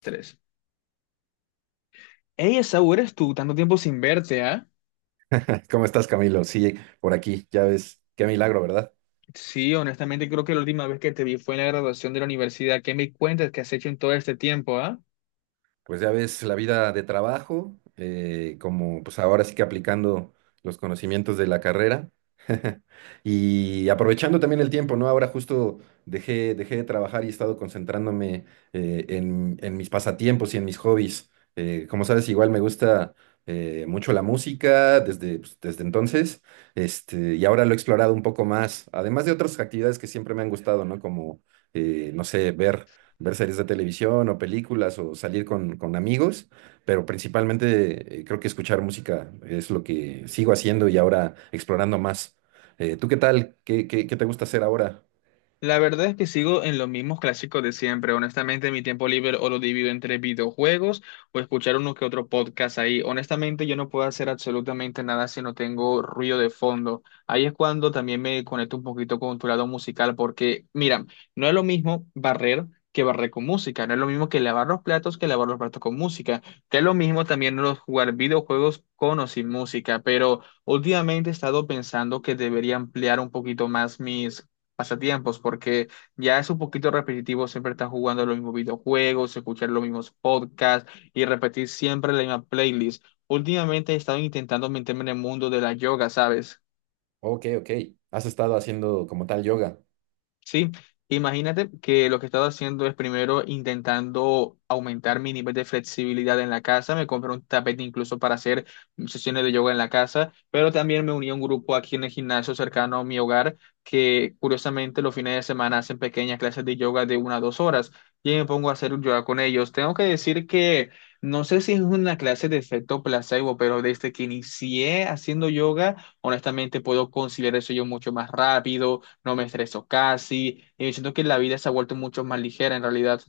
Tres. Hey, Esaú, eres tú, tanto tiempo sin verte, ¿ah? ¿Cómo estás, Camilo? Sí, por aquí, ya ves, qué milagro, ¿verdad? Sí, honestamente creo que la última vez que te vi fue en la graduación de la universidad. ¿Qué me cuentas que has hecho en todo este tiempo, ah? Pues ya ves la vida de trabajo, como pues ahora sí que aplicando los conocimientos de la carrera. Y aprovechando también el tiempo, ¿no? Ahora justo dejé de trabajar y he estado concentrándome en mis pasatiempos y en mis hobbies. Como sabes, igual me gusta mucho la música desde, pues, desde entonces, este, y ahora lo he explorado un poco más, además de otras actividades que siempre me han gustado, ¿no? Como, no sé, ver series de televisión o películas o salir con amigos, pero principalmente creo que escuchar música es lo que sigo haciendo y ahora explorando más. ¿Tú qué tal? ¿ qué te gusta hacer ahora? La verdad es que sigo en los mismos clásicos de siempre. Honestamente, mi tiempo libre o lo divido entre videojuegos o escuchar uno que otro podcast ahí. Honestamente, yo no puedo hacer absolutamente nada si no tengo ruido de fondo. Ahí es cuando también me conecto un poquito con tu lado musical, porque, mira, no es lo mismo barrer que barrer con música, no es lo mismo que lavar los platos que lavar los platos con música, que es lo mismo también los jugar videojuegos con o sin música, pero últimamente he estado pensando que debería ampliar un poquito más mis pasatiempos, porque ya es un poquito repetitivo siempre estar jugando los mismos videojuegos, escuchar los mismos podcasts y repetir siempre la misma playlist. Últimamente he estado intentando meterme en el mundo de la yoga, ¿sabes? Ok, ok. ¿Has estado haciendo como tal yoga? Sí, imagínate que lo que he estado haciendo es primero intentando aumentar mi nivel de flexibilidad en la casa. Me compré un tapete incluso para hacer sesiones de yoga en la casa, pero también me uní a un grupo aquí en el gimnasio cercano a mi hogar que curiosamente los fines de semana hacen pequeñas clases de yoga de una a dos horas y me pongo a hacer yoga con ellos. Tengo que decir que no sé si es una clase de efecto placebo, pero desde que inicié haciendo yoga, honestamente puedo conciliar eso yo mucho más rápido no me estreso casi, y yo siento que la vida se ha vuelto mucho más ligera en realidad.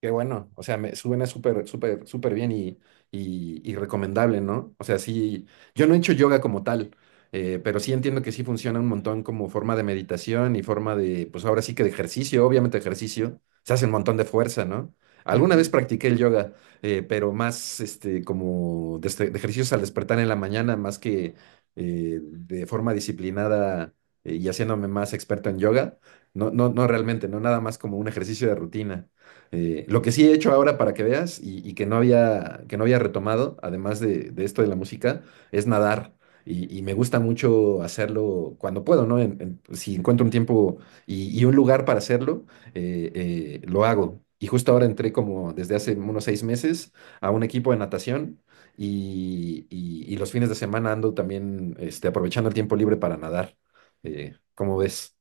Qué bueno, o sea, me suena súper, súper, súper bien y, y recomendable, ¿no? O sea, sí, yo no he hecho yoga como tal, pero sí entiendo que sí funciona un montón como forma de meditación y forma de, pues ahora sí que de ejercicio, obviamente ejercicio, se hace un montón de fuerza, ¿no? Alguna vez Ujú. practiqué el yoga, pero más este, como de, de ejercicios al despertar en la mañana, más que de forma disciplinada y haciéndome más experto en yoga, no, no, no realmente, no nada más como un ejercicio de rutina. Lo que sí he hecho ahora para que veas y que no había retomado, además de esto de la música, es nadar. Y me gusta mucho hacerlo cuando puedo, ¿no? Si encuentro un tiempo y un lugar para hacerlo, lo hago. Y justo ahora entré como desde hace unos seis meses a un equipo de natación y, y los fines de semana ando también este, aprovechando el tiempo libre para nadar. ¿Cómo ves?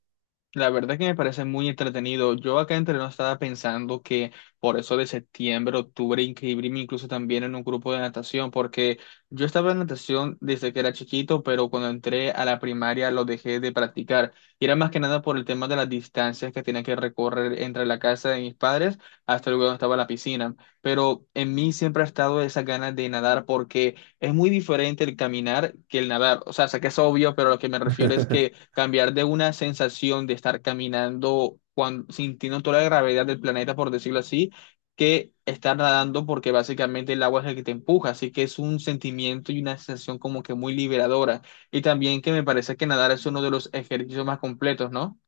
La verdad que me parece muy entretenido. Yo acá entre nos estaba pensando que por eso de septiembre, octubre, inscribirme incluso también en un grupo de natación, porque yo estaba en natación desde que era chiquito, pero cuando entré a la primaria lo dejé de practicar. Y era más que nada por el tema de las distancias que tenía que recorrer entre la casa de mis padres hasta luego donde estaba la piscina. Pero en mí siempre ha estado esa ganas de nadar porque es muy diferente el caminar que el nadar. O sea, sé que es obvio, pero lo que me refiero es que cambiar de una sensación de estar caminando sintiendo toda la gravedad del planeta, por decirlo así, que estar nadando porque básicamente el agua es el que te empuja. Así que es un sentimiento y una sensación como que muy liberadora. Y también que me parece que nadar es uno de los ejercicios más completos, ¿no?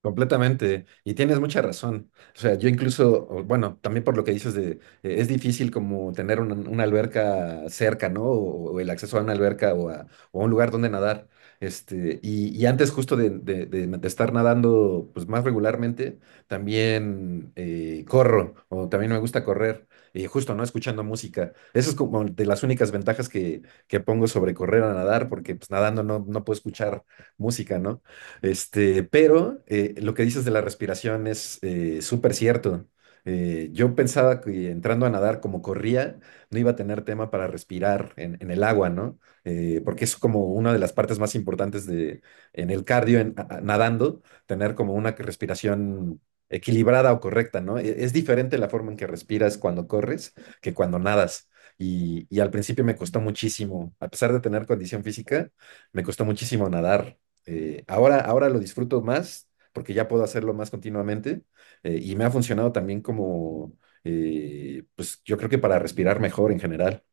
Completamente, y tienes mucha razón. O sea, yo incluso, o bueno, también por lo que dices de, es difícil como tener una alberca cerca, ¿no? O el acceso a una alberca o a un lugar donde nadar. Este, y antes justo de, de estar nadando pues más regularmente, también corro, o también me gusta correr, y justo, ¿no? Escuchando música. Eso es como de las únicas ventajas que pongo sobre correr a nadar, porque pues nadando no, no puedo escuchar música, ¿no? Este, pero lo que dices de la respiración es súper cierto. Yo pensaba que entrando a nadar como corría, no iba a tener tema para respirar en el agua, ¿no? Porque es como una de las partes más importantes de, en el cardio, nadando, tener como una respiración equilibrada o correcta, ¿no? Es diferente la forma en que respiras cuando corres que cuando nadas. Y al principio me costó muchísimo, a pesar de tener condición física, me costó muchísimo nadar. Ahora lo disfruto más porque ya puedo hacerlo más continuamente y me ha funcionado también como, pues yo creo que para respirar mejor en general.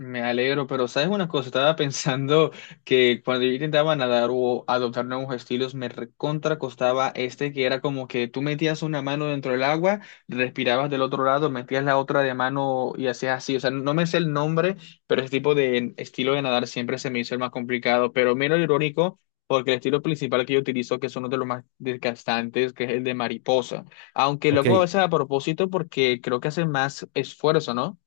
Me alegro, pero sabes una cosa, estaba pensando que cuando yo intentaba nadar o adoptar nuevos estilos, me recontra costaba que era como que tú metías una mano dentro del agua, respirabas del otro lado, metías la otra de mano y hacías así. O sea, no me sé el nombre, pero ese tipo de estilo de nadar siempre se me hizo el más complicado. Pero mira lo irónico, porque el estilo principal que yo utilizo, que es uno de los más desgastantes, que es el de mariposa. Aunque Ok. luego a veces a propósito, porque creo que hace más esfuerzo, ¿no?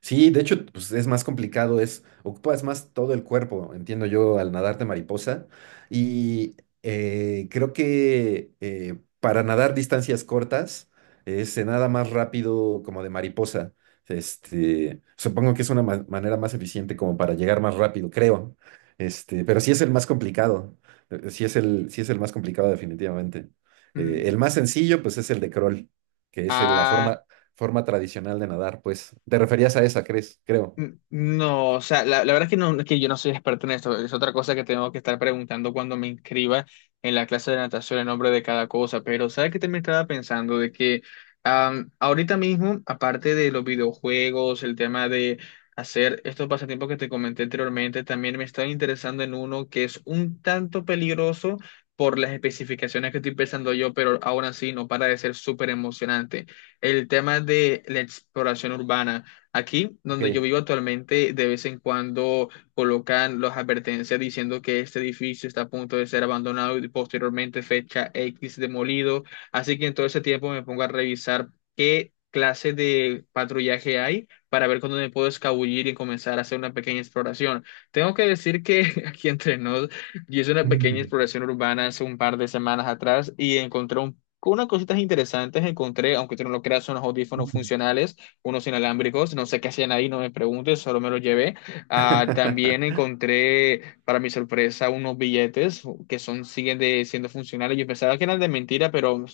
Sí, de hecho, pues es más complicado, es, ocupas más todo el cuerpo, entiendo yo, al nadarte mariposa. Y creo que para nadar distancias cortas se nada más rápido como de mariposa. Este, supongo que es una manera más eficiente como para llegar más rápido, creo. Este, pero sí es el más complicado. Sí es el más complicado, definitivamente. Mm. El más sencillo, pues es el de crawl, que es la Ah. Forma tradicional de nadar, pues. Te referías a esa, ¿crees? Creo. No, o sea, la verdad es que, no, es que yo no soy experto en esto. Es otra cosa que tengo que estar preguntando cuando me inscriba en la clase de natación el nombre de cada cosa. Pero, ¿sabes qué también estaba pensando? De que ahorita mismo, aparte de los videojuegos, el tema de hacer estos pasatiempos que te comenté anteriormente, también me estaba interesando en uno que es un tanto peligroso por las especificaciones que estoy pensando yo, pero aún así no para de ser súper emocionante. El tema de la exploración urbana. Aquí, donde yo Ok. vivo actualmente, de vez en cuando colocan las advertencias diciendo que este edificio está a punto de ser abandonado y posteriormente fecha X demolido. Así que en todo ese tiempo me pongo a revisar qué clase de patrullaje hay para ver cuándo me puedo escabullir y comenzar a hacer una pequeña exploración. Tengo que decir que aquí entre nos, yo hice una pequeña exploración urbana hace un par de semanas atrás y encontré unas cositas interesantes encontré, aunque tú no lo creas, unos audífonos funcionales unos inalámbricos, no sé qué hacían ahí, no me preguntes, solo me los llevé. Ah, también encontré, para mi sorpresa, unos billetes que son, siguen siendo funcionales. Yo pensaba que eran de mentira, pero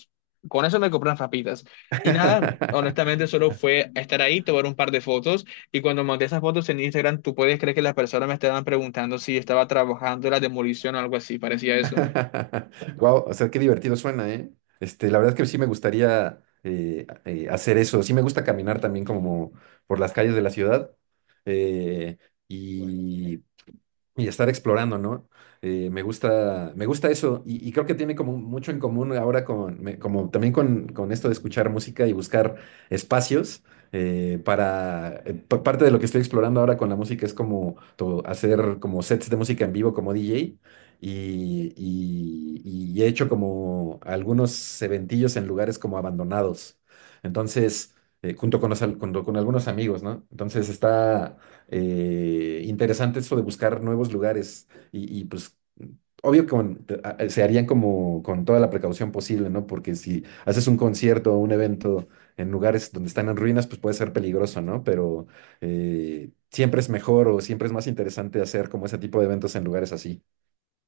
con eso me compré unas papitas. Y nada, honestamente, solo fue estar ahí, tomar un par de fotos. Y cuando monté esas fotos en Instagram, tú puedes creer que las personas me estaban preguntando si estaba trabajando en la demolición o algo así, parecía eso. Wow, o sea, qué divertido suena, ¿eh? Este, la verdad es que sí me gustaría hacer eso. Sí me gusta caminar también como por las calles de la ciudad. eh, y y estar explorando, ¿no? Me gusta, me gusta eso y creo que tiene como mucho en común ahora con, como también con esto de escuchar música y buscar espacios para, parte de lo que estoy explorando ahora con la música es como hacer como sets de música en vivo como DJ y, y he hecho como algunos eventillos en lugares como abandonados. Entonces, junto con junto con algunos amigos, ¿no? Entonces está interesante eso de buscar nuevos lugares y, pues obvio que se harían como con toda la precaución posible, ¿no? Porque si haces un concierto o un evento en lugares donde están en ruinas, pues puede ser peligroso, ¿no? Pero siempre es mejor o siempre es más interesante hacer como ese tipo de eventos en lugares así.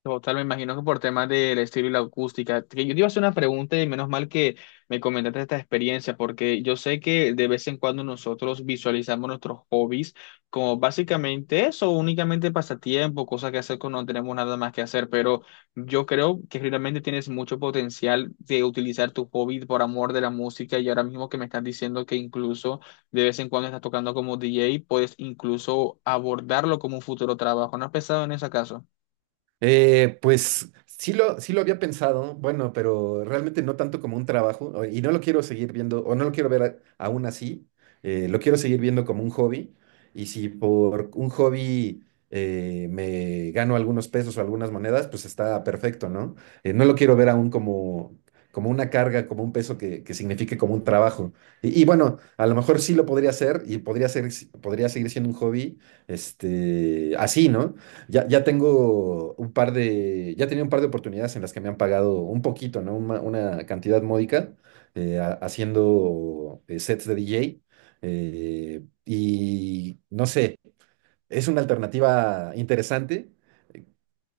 Total, me imagino que por temas del estilo y la acústica. Que yo te iba a hacer una pregunta y menos mal que me comentaste esta experiencia, porque yo sé que de vez en cuando nosotros visualizamos nuestros hobbies como básicamente eso, únicamente pasatiempo, cosas que hacer cuando no tenemos nada más que hacer, pero yo creo que realmente tienes mucho potencial de utilizar tu hobby por amor de la música y ahora mismo que me estás diciendo que incluso de vez en cuando estás tocando como DJ, puedes incluso abordarlo como un futuro trabajo. ¿No has pensado en ese caso? Pues sí lo había pensado, bueno, pero realmente no tanto como un trabajo y no lo quiero seguir viendo o no lo quiero ver aún así, lo quiero seguir viendo como un hobby y si por un hobby me gano algunos pesos o algunas monedas, pues está perfecto, ¿no? No lo quiero ver aún como, como una carga, como un peso que signifique como un trabajo. Y bueno, a lo mejor sí lo podría hacer y podría ser, podría seguir siendo un hobby, este, así, ¿no? Ya tengo un par de, ya tenía un par de oportunidades en las que me han pagado un poquito, ¿no? Una cantidad módica haciendo sets de DJ. Y no sé, es una alternativa interesante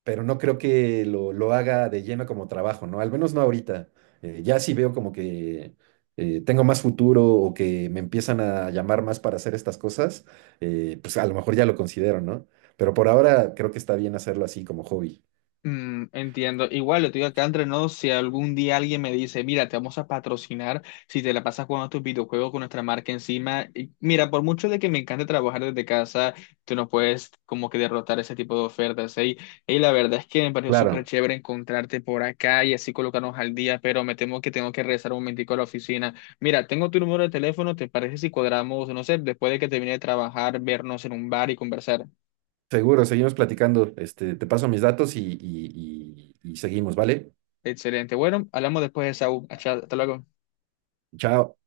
pero no creo que lo haga de lleno como trabajo, ¿no? Al menos no ahorita. Ya sí veo como que tengo más futuro o que me empiezan a llamar más para hacer estas cosas, pues a lo mejor ya lo considero, ¿no? Pero por ahora creo que está bien hacerlo así como hobby. Mm, entiendo. Igual lo digo acá entre nos, si algún día alguien me dice, mira, te vamos a patrocinar si te la pasas jugando tus videojuegos con nuestra marca encima. Y mira, por mucho de que me encante trabajar desde casa, tú no puedes como que derrotar ese tipo de ofertas. ¿Eh? Y la verdad es que me pareció súper Claro, chévere encontrarte por acá y así colocarnos al día, pero me temo que tengo que regresar un momentico a la oficina. Mira, tengo tu número de teléfono, ¿te parece si cuadramos, no sé, después de que termine de trabajar, vernos en un bar y conversar? seguro, seguimos platicando. Este, te paso mis datos y, y seguimos, ¿vale? Excelente. Bueno, hablamos después de esa. Hasta luego. Chao.